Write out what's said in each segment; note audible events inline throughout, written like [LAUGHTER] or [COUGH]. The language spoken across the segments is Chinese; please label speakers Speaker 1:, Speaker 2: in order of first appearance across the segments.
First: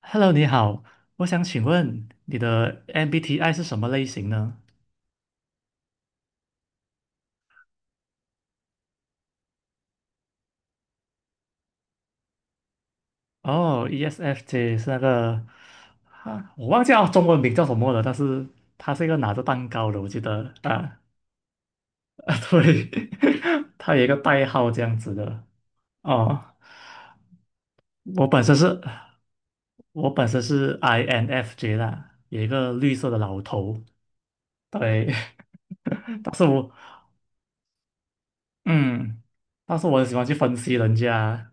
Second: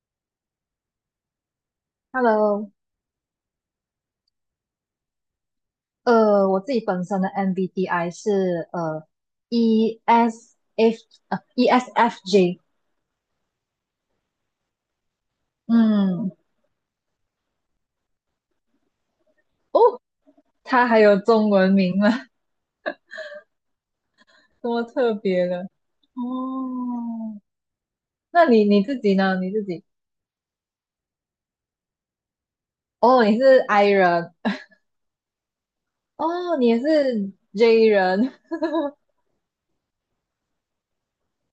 Speaker 1: Hello，你好，我想请问你
Speaker 2: Hello，
Speaker 1: 的 MBTI 是什么类型呢？
Speaker 2: 我自己本身的 MBTI 是呃 ESF 呃 ESFJ，
Speaker 1: 哦，ESFJ 是那个，
Speaker 2: 嗯。
Speaker 1: 我忘记叫中文名叫什么了，但是它是一个拿着蛋糕的，
Speaker 2: 哦，
Speaker 1: 我记得
Speaker 2: 它
Speaker 1: 啊。
Speaker 2: 还有中文名吗？
Speaker 1: 啊对，[LAUGHS] 它有一个代
Speaker 2: [LAUGHS]
Speaker 1: 号这
Speaker 2: 多
Speaker 1: 样子
Speaker 2: 特
Speaker 1: 的。
Speaker 2: 别的
Speaker 1: 哦，
Speaker 2: 哦。
Speaker 1: 我本
Speaker 2: 那
Speaker 1: 身
Speaker 2: 你
Speaker 1: 是，
Speaker 2: 你自己呢？你自己
Speaker 1: 我本身是 INFJ 啦，有一个绿色的
Speaker 2: 哦，你
Speaker 1: 老
Speaker 2: 是
Speaker 1: 头。
Speaker 2: I 人。
Speaker 1: 对，[LAUGHS] 但是
Speaker 2: 哦，你
Speaker 1: 我
Speaker 2: 也是 J 人。 [LAUGHS]
Speaker 1: 嗯，但是我很喜欢去分析人家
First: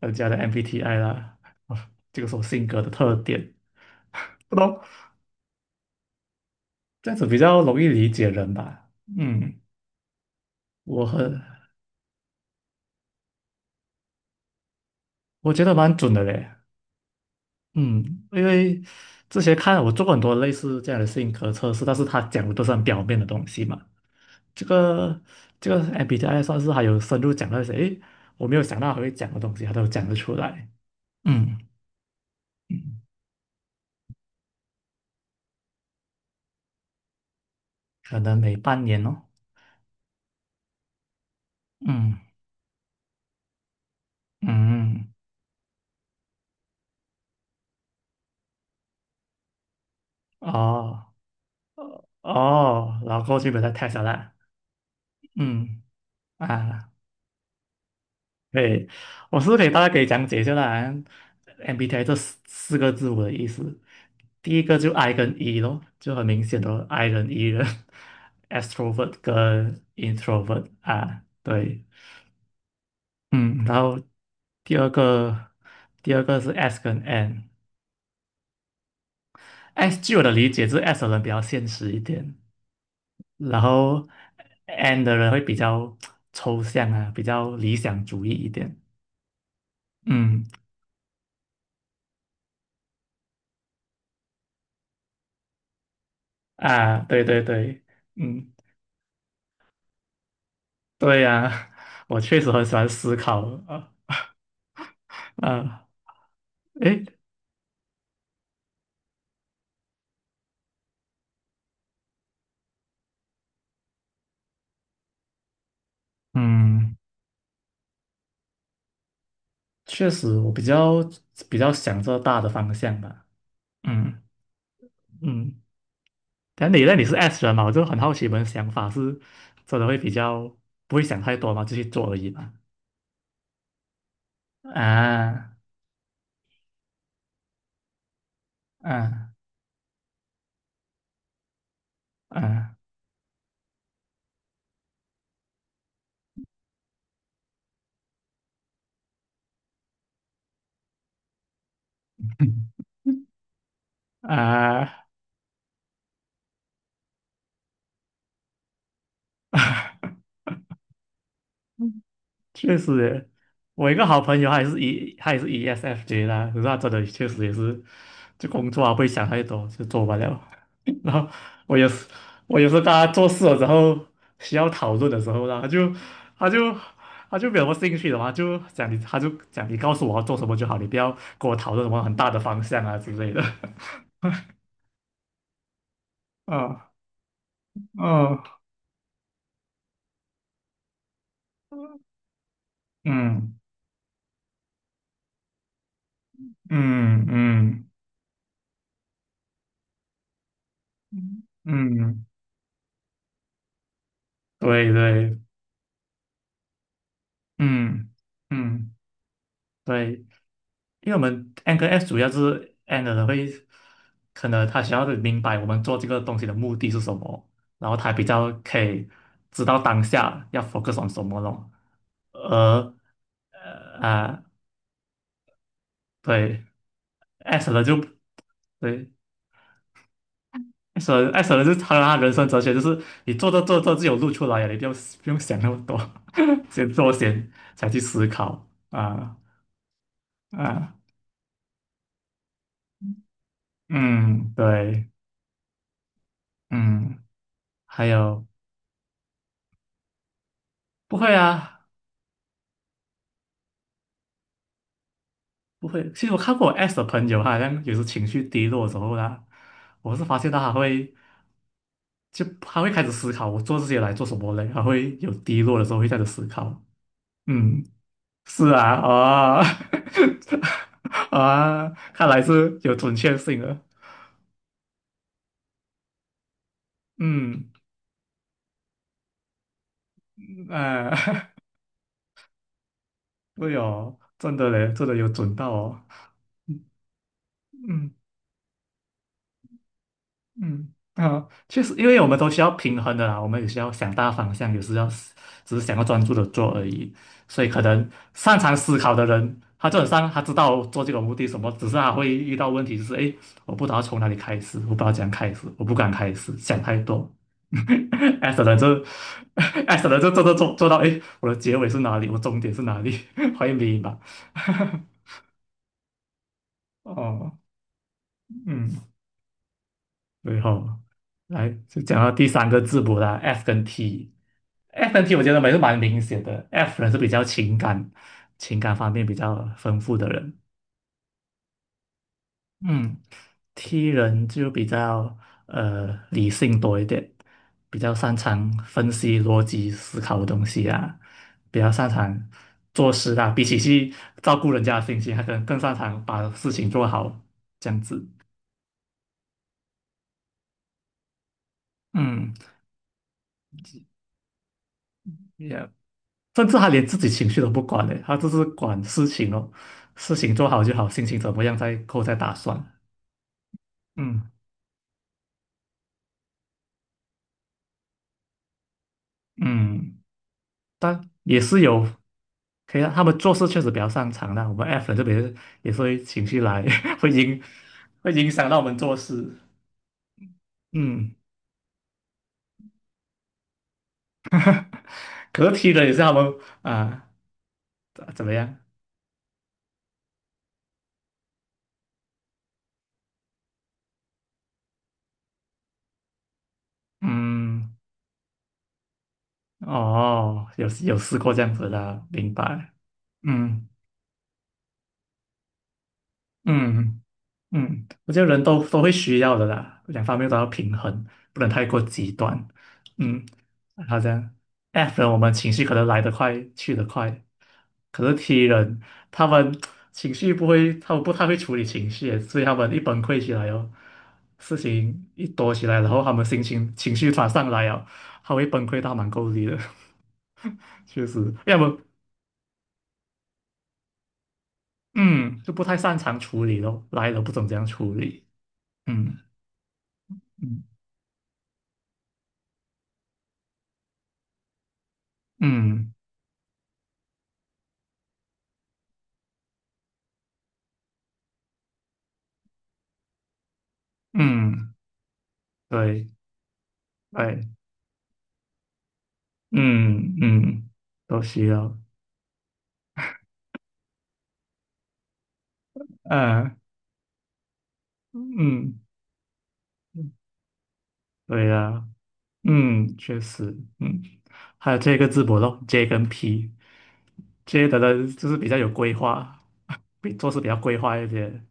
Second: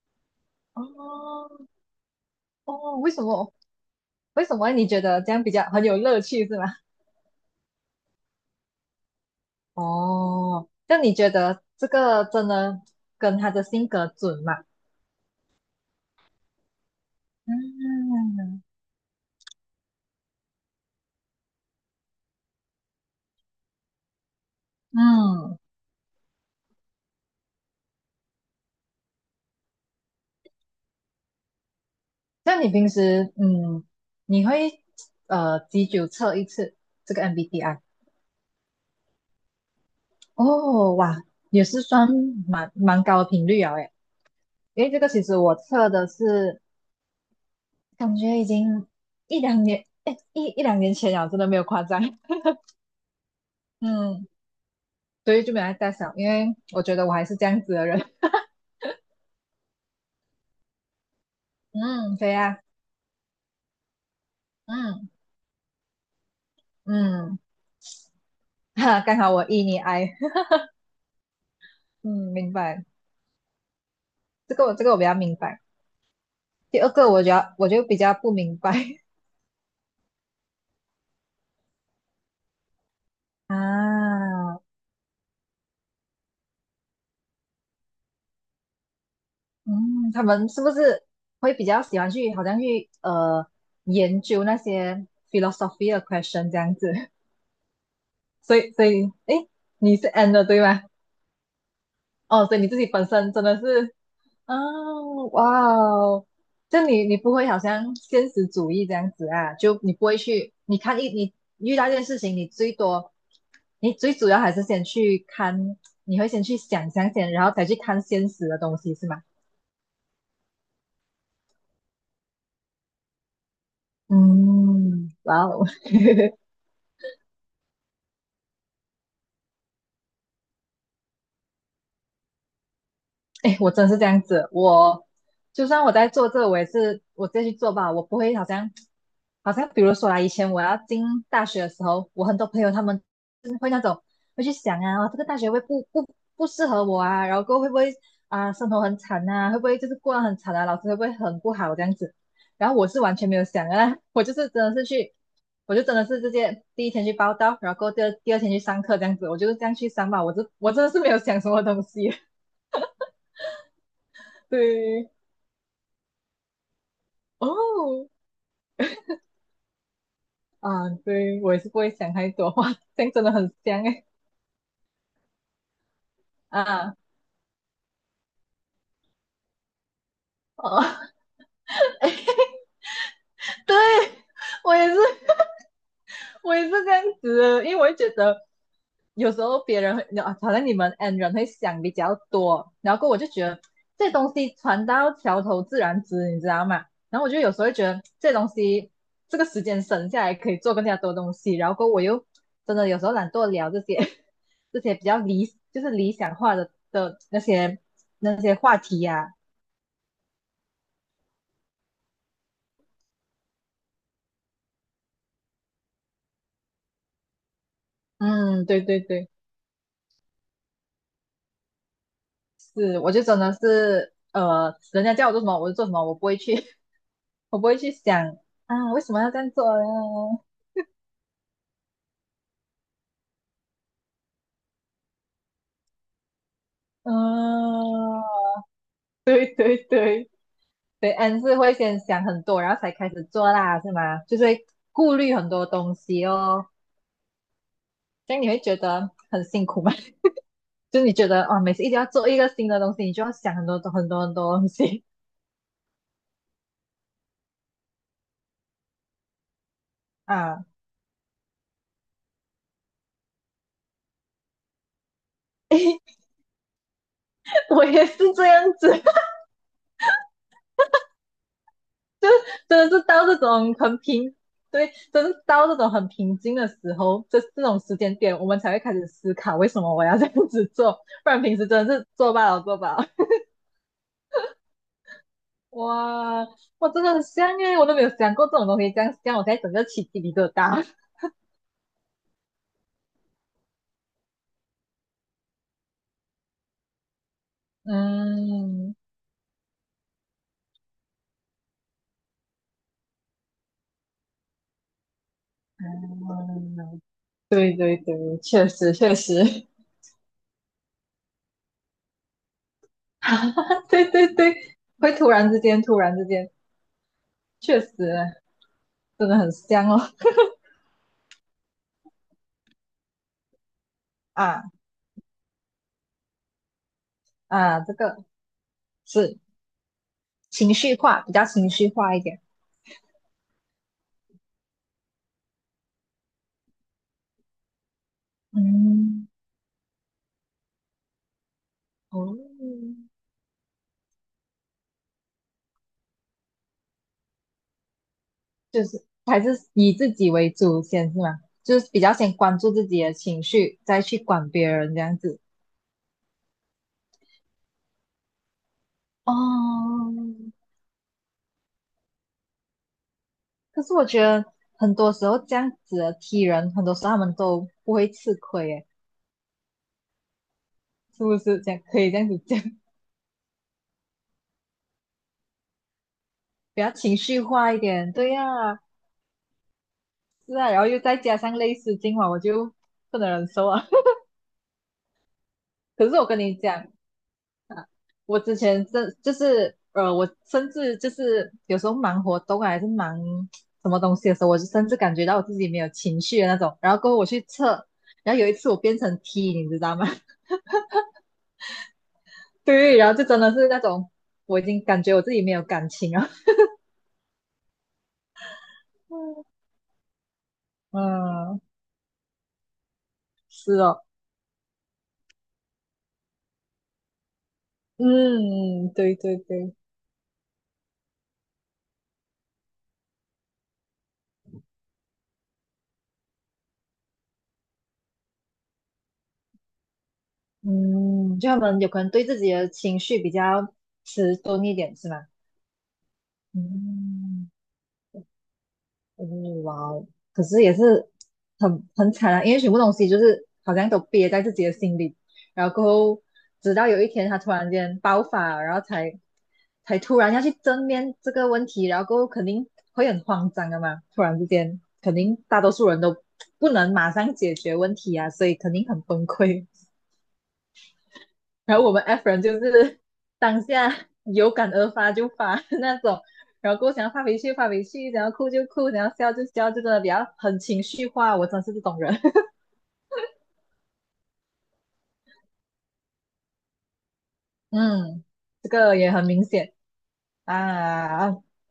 Speaker 1: 人家的 MBTI 啦，
Speaker 2: 哦
Speaker 1: [LAUGHS] 啊这个是我性格的
Speaker 2: 哦，为
Speaker 1: 特
Speaker 2: 什么
Speaker 1: 点。
Speaker 2: 为
Speaker 1: 不
Speaker 2: 什么
Speaker 1: 懂，
Speaker 2: 你觉得这样比较很有乐趣是吗？
Speaker 1: 这样子比较容易理解人吧。嗯，
Speaker 2: 哦，那
Speaker 1: 我
Speaker 2: 你觉
Speaker 1: 很
Speaker 2: 得这个真的跟他的性格准吗？
Speaker 1: 我觉得蛮准的嘞。嗯，因
Speaker 2: 嗯
Speaker 1: 为之前看我做过很多类似这样的性格测试，但是他讲的都是很表面的东西嘛。这个
Speaker 2: 嗯。
Speaker 1: 这个 MBTI 算是还有深入讲到一些，诶，我没有想到还会讲的东西，他都讲得出来。嗯
Speaker 2: 像你平
Speaker 1: 嗯，
Speaker 2: 时你会几久测一次这个 MBTI？
Speaker 1: 可能每半年哦。
Speaker 2: 哦，哇，也是算
Speaker 1: 嗯
Speaker 2: 蛮高的频率啊，诶，因为
Speaker 1: 嗯。
Speaker 2: 这个
Speaker 1: 嗯。
Speaker 2: 其实我测的是感觉已经一两年，诶，一两年
Speaker 1: 哦
Speaker 2: 前了，真的没有夸张。[LAUGHS]
Speaker 1: 哦，然后过去把它 e 下
Speaker 2: 嗯，
Speaker 1: 来。
Speaker 2: 所以就没有
Speaker 1: 嗯。
Speaker 2: 再想，因为我
Speaker 1: 啊，
Speaker 2: 觉得我还是这样子的人。[LAUGHS]
Speaker 1: 对，我是不是可以大概可以讲解一下啦？MBTI 这
Speaker 2: 嗯，对
Speaker 1: 四
Speaker 2: 呀、
Speaker 1: 四个字母的意思，第一个就
Speaker 2: 嗯
Speaker 1: I 跟 E 咯，就很明显的 I 人
Speaker 2: 嗯。
Speaker 1: E 人， [LAUGHS]
Speaker 2: [LAUGHS] 哈，
Speaker 1: ，extrovert
Speaker 2: 刚好我 E 你
Speaker 1: 跟
Speaker 2: I。
Speaker 1: introvert 啊，对。
Speaker 2: [LAUGHS] 嗯，明白，
Speaker 1: 嗯，然后
Speaker 2: 这个我
Speaker 1: 第
Speaker 2: 这
Speaker 1: 二
Speaker 2: 个我比较明
Speaker 1: 个
Speaker 2: 白。
Speaker 1: 第二个是
Speaker 2: 第
Speaker 1: S
Speaker 2: 二
Speaker 1: 跟
Speaker 2: 个我觉
Speaker 1: N。
Speaker 2: 得我就比较不明白。 [LAUGHS]
Speaker 1: 据我的理解，就是 S 的人比较现实一点，然后
Speaker 2: 啊，
Speaker 1: N 的人会比较抽象啊，比较理想主义一点。
Speaker 2: 嗯，他
Speaker 1: 嗯。
Speaker 2: 们是不是会比较喜欢去，好像去研究那些 philosophy 的 question 这样子？
Speaker 1: 啊，对对对。
Speaker 2: [LAUGHS]
Speaker 1: 嗯，
Speaker 2: 所以，诶，你是 N 的对吗？
Speaker 1: 对呀、[LAUGHS] 我确
Speaker 2: 哦，
Speaker 1: 实
Speaker 2: 所以
Speaker 1: 很
Speaker 2: 你
Speaker 1: 喜
Speaker 2: 自己
Speaker 1: 欢
Speaker 2: 本
Speaker 1: 思
Speaker 2: 身
Speaker 1: 考
Speaker 2: 真的
Speaker 1: 啊。
Speaker 2: 是。哦，哇
Speaker 1: 啊，
Speaker 2: 哦，就你
Speaker 1: 诶，
Speaker 2: 你不会好像现实主义这样子啊？就你不会去，你看一你遇到一件事情，你最多，你最主要还是先去看，你会先去想
Speaker 1: 嗯，
Speaker 2: 象先，然后才去看现实的东西是吗？
Speaker 1: 确实我比较想这大的方向吧。嗯。
Speaker 2: 嗯，哇
Speaker 1: 嗯，
Speaker 2: 哦。[LAUGHS]
Speaker 1: 但你那你是 S 人嘛，我就很好奇你们想法是真的会比较不会想太多嘛，就去做而已嘛。
Speaker 2: 哎，我真的是这样子，我
Speaker 1: 啊
Speaker 2: 就算我在做这个，我也是我自己去做吧，我不会好像
Speaker 1: 啊
Speaker 2: 比如说啊，以前我要进大学的时候，我很多朋友
Speaker 1: 啊
Speaker 2: 他们是会那种会去想啊，哦这个大学会不适合我啊，然后过后会不会啊生活很惨啊，会不会就是过得很惨啊，老师会不会很不好这样子，然后我
Speaker 1: [LAUGHS]
Speaker 2: 是完全没有想啊，[LAUGHS] 我就是真的是
Speaker 1: 啊，
Speaker 2: 去，我就真的是直接第一天去报到，然后过后第二天去上课这样子，我就是这样去上吧，我这我真的是没有想什么东西。[LAUGHS]
Speaker 1: 确实耶，我一个好朋友，他也是
Speaker 2: 对。
Speaker 1: E，他也是 ESFJ 啦，可是他真的确实也是，
Speaker 2: 哦，
Speaker 1: 就工作啊不会想太多，就做完了。
Speaker 2: 啊，
Speaker 1: [LAUGHS] 然后
Speaker 2: 对，我也是
Speaker 1: 我
Speaker 2: 不
Speaker 1: 也
Speaker 2: 会
Speaker 1: 是，
Speaker 2: 想太多，
Speaker 1: 我有
Speaker 2: 哇，
Speaker 1: 时候
Speaker 2: 这
Speaker 1: 大家
Speaker 2: 样真
Speaker 1: 做
Speaker 2: 的
Speaker 1: 事
Speaker 2: 很
Speaker 1: 的时
Speaker 2: 香
Speaker 1: 候
Speaker 2: 诶。
Speaker 1: 需要讨论的时候啦，他就
Speaker 2: 啊，
Speaker 1: 他就没有什么兴趣的嘛，就讲你，他就讲你告诉我要做什么就好，你不要
Speaker 2: 哦，
Speaker 1: 跟我讨论什么很大的方向啊之类的。
Speaker 2: [LAUGHS] 对，我也是，
Speaker 1: [LAUGHS]
Speaker 2: 我也是这
Speaker 1: 啊，
Speaker 2: 样子，因为我会觉
Speaker 1: 哦。
Speaker 2: 得有时候别人啊好像你们 N 人会想比较多，然后我就觉
Speaker 1: 嗯
Speaker 2: 得这东西船到桥头自然直，你知道吗？然
Speaker 1: 嗯
Speaker 2: 后我就有时候会觉
Speaker 1: 嗯
Speaker 2: 得这东西这个时间省下来可以做更加多东
Speaker 1: 嗯
Speaker 2: 西，然后我又
Speaker 1: 嗯，
Speaker 2: 真的有时候懒惰聊这些
Speaker 1: 对
Speaker 2: 比较
Speaker 1: 对，
Speaker 2: 就是理想化的那些
Speaker 1: 嗯
Speaker 2: 话
Speaker 1: 嗯。
Speaker 2: 题呀、
Speaker 1: 对。因为我们 N 跟 S 主要是 N 的人会，可能他想要的明白我们做这个东西的目的是什么，然后他比较
Speaker 2: 嗯，
Speaker 1: 可
Speaker 2: 对对
Speaker 1: 以
Speaker 2: 对，
Speaker 1: 知道当下要 focus on 什么咯。而
Speaker 2: 是，我就真的是
Speaker 1: 啊，
Speaker 2: 人家叫我做什么我就做什么，我不会去
Speaker 1: 对。
Speaker 2: 我不
Speaker 1: S
Speaker 2: 会
Speaker 1: 的
Speaker 2: 去
Speaker 1: 就
Speaker 2: 想啊，为
Speaker 1: 对，
Speaker 2: 什么要这样做呢。
Speaker 1: S 的就是他人生哲学就是你做着做着就有路出来了，你不用不用想那么多，[LAUGHS] 先做
Speaker 2: 嗯，
Speaker 1: 先才去思考。
Speaker 2: [LAUGHS]
Speaker 1: 啊
Speaker 2: 对对对
Speaker 1: 啊。
Speaker 2: 对。嗯，是会先想很多，然后才开始做啦，是吗？就是
Speaker 1: 嗯。
Speaker 2: 会
Speaker 1: 对。
Speaker 2: 顾虑很多东西哦。
Speaker 1: 嗯。还
Speaker 2: 这样
Speaker 1: 有
Speaker 2: 你会觉得很辛苦吗？[LAUGHS] 就是你
Speaker 1: 不
Speaker 2: 觉
Speaker 1: 会
Speaker 2: 得哦，每次
Speaker 1: 啊。
Speaker 2: 一定要做一个新的东西，你就要想很多很多很多东西
Speaker 1: 不会，其实我看过我 S 的朋友，他好像有时情绪低落的时候呢，我是发现到
Speaker 2: 啊。
Speaker 1: 他会，他会开始思考，我做这些来做什么嘞？他会有低落的时候会开始思考。
Speaker 2: [LAUGHS]
Speaker 1: 嗯，
Speaker 2: 我也是这样
Speaker 1: 是
Speaker 2: 子，
Speaker 1: 啊。啊 [LAUGHS] 啊，看来是
Speaker 2: 真
Speaker 1: 有
Speaker 2: 的是
Speaker 1: 准
Speaker 2: 到这
Speaker 1: 确性
Speaker 2: 种
Speaker 1: 的。
Speaker 2: 很平，对，真是到这种很平静的时候，这这
Speaker 1: 嗯，
Speaker 2: 种时间点，我们才会开始思考为什么我要这样子做，
Speaker 1: 啊
Speaker 2: 不然
Speaker 1: 哎、
Speaker 2: 平时真的是做罢了做罢了。
Speaker 1: [LAUGHS] 对哦，真的嘞，真的有准到
Speaker 2: [LAUGHS]
Speaker 1: 哦。
Speaker 2: 哇，我真的很香耶！我都没有
Speaker 1: 嗯。
Speaker 2: 想过这种东西，这样这样我才整个起鸡皮疙瘩。
Speaker 1: 嗯，啊，确实，因为我们都需要平衡的啦，我们也需要想大方向，有时要只是想要专注的做而已。所以可能擅长
Speaker 2: 嗯
Speaker 1: 思考的人，他就本上他知道做这个目的什么，只是他会遇到问题，就是诶，我不知道从哪里开始，我不知道怎样开始，我不敢开始，想太
Speaker 2: 嗯
Speaker 1: 多。
Speaker 2: 对对对，
Speaker 1: [LAUGHS] S
Speaker 2: 确
Speaker 1: 的
Speaker 2: 实
Speaker 1: 就就
Speaker 2: 确实。
Speaker 1: [LAUGHS] S 的人就做做做做到，诶，我的结尾是哪里？我终点是哪里？[LAUGHS] 欢会
Speaker 2: [LAUGHS]
Speaker 1: 迷
Speaker 2: 对
Speaker 1: 茫。
Speaker 2: 对对，会突然之间，突然之间，
Speaker 1: [LAUGHS] 哦，
Speaker 2: 确实
Speaker 1: 嗯。
Speaker 2: 真的很香哦。
Speaker 1: 最后来就讲到第三个字母啦，F 跟 T。
Speaker 2: 啊
Speaker 1: F 跟 T 我觉得还是蛮明显的，F 人是比较情
Speaker 2: 啊，这
Speaker 1: 感、
Speaker 2: 个
Speaker 1: 情感方面比
Speaker 2: 是。
Speaker 1: 较丰富的人。
Speaker 2: 情绪化，比较情绪化一点。
Speaker 1: 嗯，T 人就比较呃理性多一点，比较擅长分
Speaker 2: 嗯，
Speaker 1: 析逻辑思考的东西啊，比较擅长
Speaker 2: 哦，
Speaker 1: 做事啊，比起去照顾人家的心情，他可能更擅长把事情做好这样子。
Speaker 2: 就是还是以自己为主先是吗？就是比较先
Speaker 1: 嗯，
Speaker 2: 关注自己的情绪，再去管别人这样子。
Speaker 1: y e a h 甚至他连自己情绪都不管嘞，他就是管事情哦，
Speaker 2: 哦，
Speaker 1: 事情做好就好，心情怎么样再后再打算。
Speaker 2: 可是我觉
Speaker 1: 嗯。
Speaker 2: 得很多时候这样子的 T 人，很多时候他们都不会吃亏，诶，
Speaker 1: 嗯，但
Speaker 2: 是不
Speaker 1: 也
Speaker 2: 是这
Speaker 1: 是
Speaker 2: 样？可
Speaker 1: 有，
Speaker 2: 以这样子讲。
Speaker 1: 可以啊，他们做事确实比较擅长的。我们 F 人这边也是会情绪
Speaker 2: [LAUGHS] 比
Speaker 1: 来，
Speaker 2: 较情
Speaker 1: [LAUGHS] 会
Speaker 2: 绪
Speaker 1: 影
Speaker 2: 化一点。对
Speaker 1: 会影响到
Speaker 2: 呀、
Speaker 1: 我们做事。
Speaker 2: 是啊，然后又再
Speaker 1: 嗯，
Speaker 2: 加上类似今晚我就不能忍受啊。
Speaker 1: 可是
Speaker 2: [LAUGHS]
Speaker 1: 的
Speaker 2: 可
Speaker 1: 也
Speaker 2: 是
Speaker 1: 是
Speaker 2: 我
Speaker 1: 他
Speaker 2: 跟
Speaker 1: 们。
Speaker 2: 你讲，
Speaker 1: 啊，
Speaker 2: 我
Speaker 1: 怎么
Speaker 2: 之
Speaker 1: 样？
Speaker 2: 前真就是我甚至就是有时候忙活动啊还是忙什么东西的时候，我就甚至感觉到我自己没有情绪的那种。然后过后我去测，
Speaker 1: 嗯，
Speaker 2: 然后有一次我变成 T，你知道吗？
Speaker 1: 哦，有有试过这样子的，明
Speaker 2: [LAUGHS]
Speaker 1: 白。
Speaker 2: 对，然后就真的是那
Speaker 1: 嗯
Speaker 2: 种我已经感觉我自己没有感情了。
Speaker 1: 嗯。嗯，我觉得人都会需要的啦，两方面都要
Speaker 2: [LAUGHS]
Speaker 1: 平衡，不
Speaker 2: 嗯，
Speaker 1: 能太过极端。嗯，
Speaker 2: 是哦。
Speaker 1: 好像 F 人我们情绪可能来得快，去得快，可是 T
Speaker 2: 嗯，
Speaker 1: 人
Speaker 2: 对对
Speaker 1: 他们
Speaker 2: 对。
Speaker 1: 情绪不会，他们不太会处理情绪，所以他们一崩溃起来哦，事情一多起来，然后他们心情情绪突然上来哦，他会崩溃到蛮够力的，[LAUGHS] 确
Speaker 2: 嗯，就
Speaker 1: 实，
Speaker 2: 他
Speaker 1: 要
Speaker 2: 们有
Speaker 1: 么
Speaker 2: 可能对自己的情绪比较迟钝一点，是吗？
Speaker 1: 嗯就不太擅长处理咯，来了
Speaker 2: 嗯。
Speaker 1: 不懂怎样处理。
Speaker 2: 哦，
Speaker 1: 嗯
Speaker 2: 哇哦，可是也
Speaker 1: 嗯
Speaker 2: 是很惨啊，因为全部东西就是好像都憋在自己的心里，然后过
Speaker 1: 嗯
Speaker 2: 后直到有一天他突然间爆发，然后才突然要去正面这个问题，然后过后肯定会很慌张的嘛，突然之间
Speaker 1: 嗯。
Speaker 2: 肯定大多数人都
Speaker 1: 对，
Speaker 2: 不能马上解
Speaker 1: 哎，
Speaker 2: 决问题啊，所以肯定很崩溃。
Speaker 1: 嗯嗯，都需
Speaker 2: 然后我
Speaker 1: 要。
Speaker 2: 们 F 人就是 [LAUGHS] 当下有感而发就发的那种，然
Speaker 1: 嗯
Speaker 2: 后过后想要发脾气发脾气，想要哭就哭，
Speaker 1: 嗯，
Speaker 2: 想要笑就笑，就真的比较很情绪化。我真
Speaker 1: 对
Speaker 2: 是这种
Speaker 1: 呀、
Speaker 2: 人。
Speaker 1: 嗯，确实。嗯，还有这个字母咯，J 跟 P，J
Speaker 2: [LAUGHS]
Speaker 1: 的
Speaker 2: 嗯，
Speaker 1: 人就是
Speaker 2: 这
Speaker 1: 比较有
Speaker 2: 个也
Speaker 1: 规
Speaker 2: 很明
Speaker 1: 划，
Speaker 2: 显
Speaker 1: [LAUGHS] 比做事比较规划一
Speaker 2: 啊，
Speaker 1: 点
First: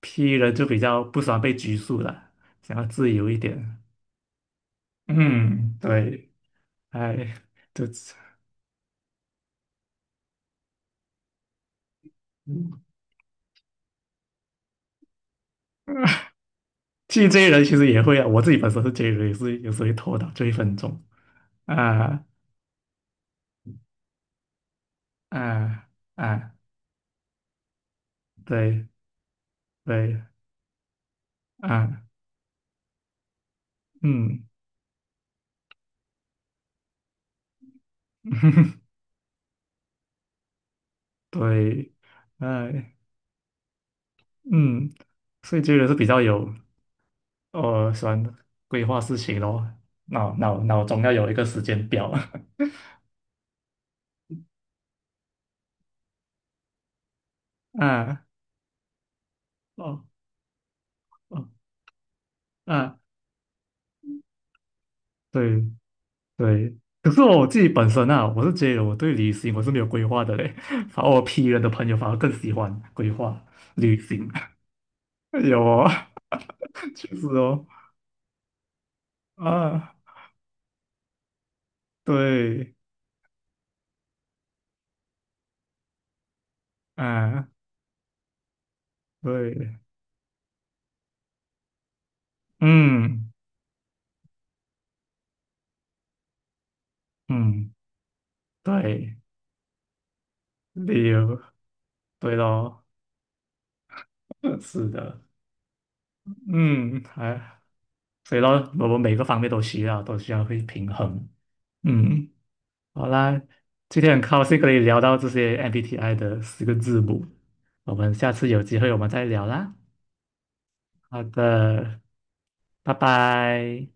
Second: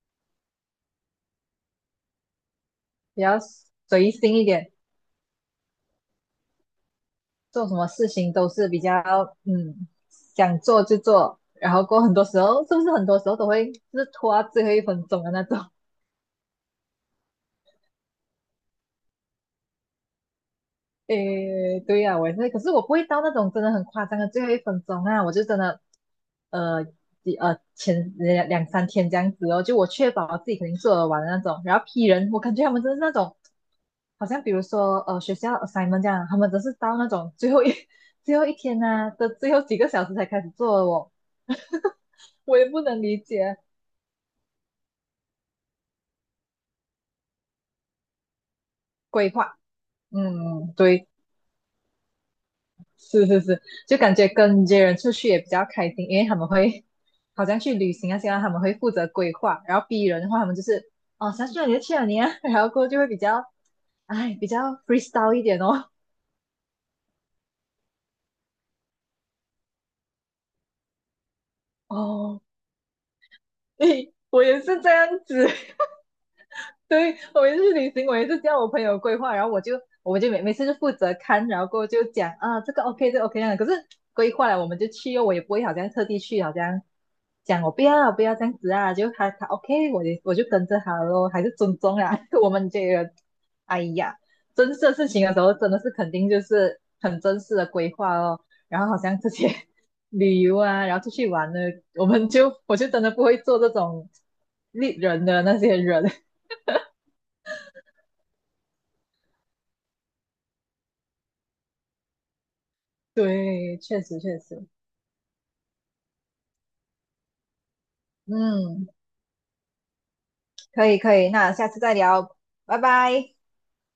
Speaker 1: ，P 人就比较不喜欢被拘束了，想要自
Speaker 2: 比
Speaker 1: 由一
Speaker 2: 较
Speaker 1: 点。
Speaker 2: 随心一点，
Speaker 1: 嗯，对，哎，
Speaker 2: 做什
Speaker 1: 就
Speaker 2: 么事情都是比较想做就做，然后过后很多时候是
Speaker 1: 嗯
Speaker 2: 不是很多时候都会就是拖到最后一分钟的那种。
Speaker 1: 其这 j 人其实也会啊，我自己本身是 J 人，也是有时候会拖到就一分钟。
Speaker 2: 诶，对呀、
Speaker 1: 啊
Speaker 2: 我也是，可是我不会到那种真的很夸张的最后一分钟啊，我就真的，
Speaker 1: 啊啊。
Speaker 2: 呃，前两三
Speaker 1: 对
Speaker 2: 天这样子哦，就我确
Speaker 1: 对，
Speaker 2: 保我自己肯定做得完的那种，然后
Speaker 1: 啊。
Speaker 2: P 人，我感觉他们真的是那种，好像
Speaker 1: 嗯，
Speaker 2: 比如说学校 assignment 这样，他们只是到那种最后一 [LAUGHS] 最后一天
Speaker 1: [LAUGHS]
Speaker 2: 呐、的最后几个小时才开始做的哦，
Speaker 1: 对，
Speaker 2: 我也不
Speaker 1: 哎。
Speaker 2: 能理解。
Speaker 1: 嗯，所以这个是比较有，呃，喜欢规划事
Speaker 2: 规
Speaker 1: 情
Speaker 2: 划，
Speaker 1: 咯，
Speaker 2: 嗯，
Speaker 1: 脑中
Speaker 2: 对。
Speaker 1: 要有一个时间表，
Speaker 2: 是是是，就感觉跟这些人出去也比较开心，因为他们会好像去
Speaker 1: [LAUGHS]
Speaker 2: 旅行啊，
Speaker 1: 啊，
Speaker 2: 现在他们会负责规划，然后
Speaker 1: 哦。
Speaker 2: B 人的话，他们就是哦
Speaker 1: 哦，
Speaker 2: 想去哪里就去哪里啊，[LAUGHS] 然后过后就
Speaker 1: 啊，
Speaker 2: 会比较哎比较 freestyle 一点
Speaker 1: 对
Speaker 2: 哦。
Speaker 1: 对，可是我自己本身啊，我是觉得我对旅行我是没有规划的嘞，[LAUGHS] 反而我 P 人的朋友反而更
Speaker 2: 哦，
Speaker 1: 喜欢规划旅
Speaker 2: 诶，
Speaker 1: 行。
Speaker 2: 我也是这样
Speaker 1: [LAUGHS]
Speaker 2: 子。
Speaker 1: 有哦，
Speaker 2: [LAUGHS]
Speaker 1: [LAUGHS] 确
Speaker 2: 对，
Speaker 1: 实
Speaker 2: 我每次
Speaker 1: 哦。
Speaker 2: 去旅行，我也是叫我朋友规划，然后我就
Speaker 1: 啊，
Speaker 2: 我就每次就负责看，然后过后就讲啊这
Speaker 1: 对，
Speaker 2: 个 OK 这个 OK 那样的可是规划了我们就去哦，我也不会好像特地去，好像
Speaker 1: 啊，
Speaker 2: 讲我不要这样子啊，就他
Speaker 1: 对，
Speaker 2: OK，我也我就跟着他咯，还是尊重啊。[LAUGHS] 我们这个，
Speaker 1: 嗯。
Speaker 2: 哎呀，真式的事情的时候真的是肯定就是很真实的
Speaker 1: 嗯，
Speaker 2: 规划哦，然后好
Speaker 1: 对，
Speaker 2: 像这些 [LAUGHS] 旅游啊，然后
Speaker 1: 理
Speaker 2: 出去
Speaker 1: 由。
Speaker 2: 玩呢，我们
Speaker 1: 对
Speaker 2: 就我
Speaker 1: 咯，
Speaker 2: 就真的不会做这种。
Speaker 1: [LAUGHS] 是
Speaker 2: 利
Speaker 1: 的。
Speaker 2: 人的那些人，
Speaker 1: 嗯，所以咯，我们每个方面都需要，都需要会平衡。嗯，好啦，
Speaker 2: 对，
Speaker 1: 今
Speaker 2: 确
Speaker 1: 天
Speaker 2: 实
Speaker 1: 很
Speaker 2: 确
Speaker 1: 高兴
Speaker 2: 实。
Speaker 1: 可以聊到这些 MBTI 的四个字母，我们下次有机
Speaker 2: 嗯，
Speaker 1: 会我们再聊啦。
Speaker 2: 可以可
Speaker 1: 好
Speaker 2: 以，那下次再
Speaker 1: 的，
Speaker 2: 聊，拜
Speaker 1: 拜
Speaker 2: 拜。
Speaker 1: 拜。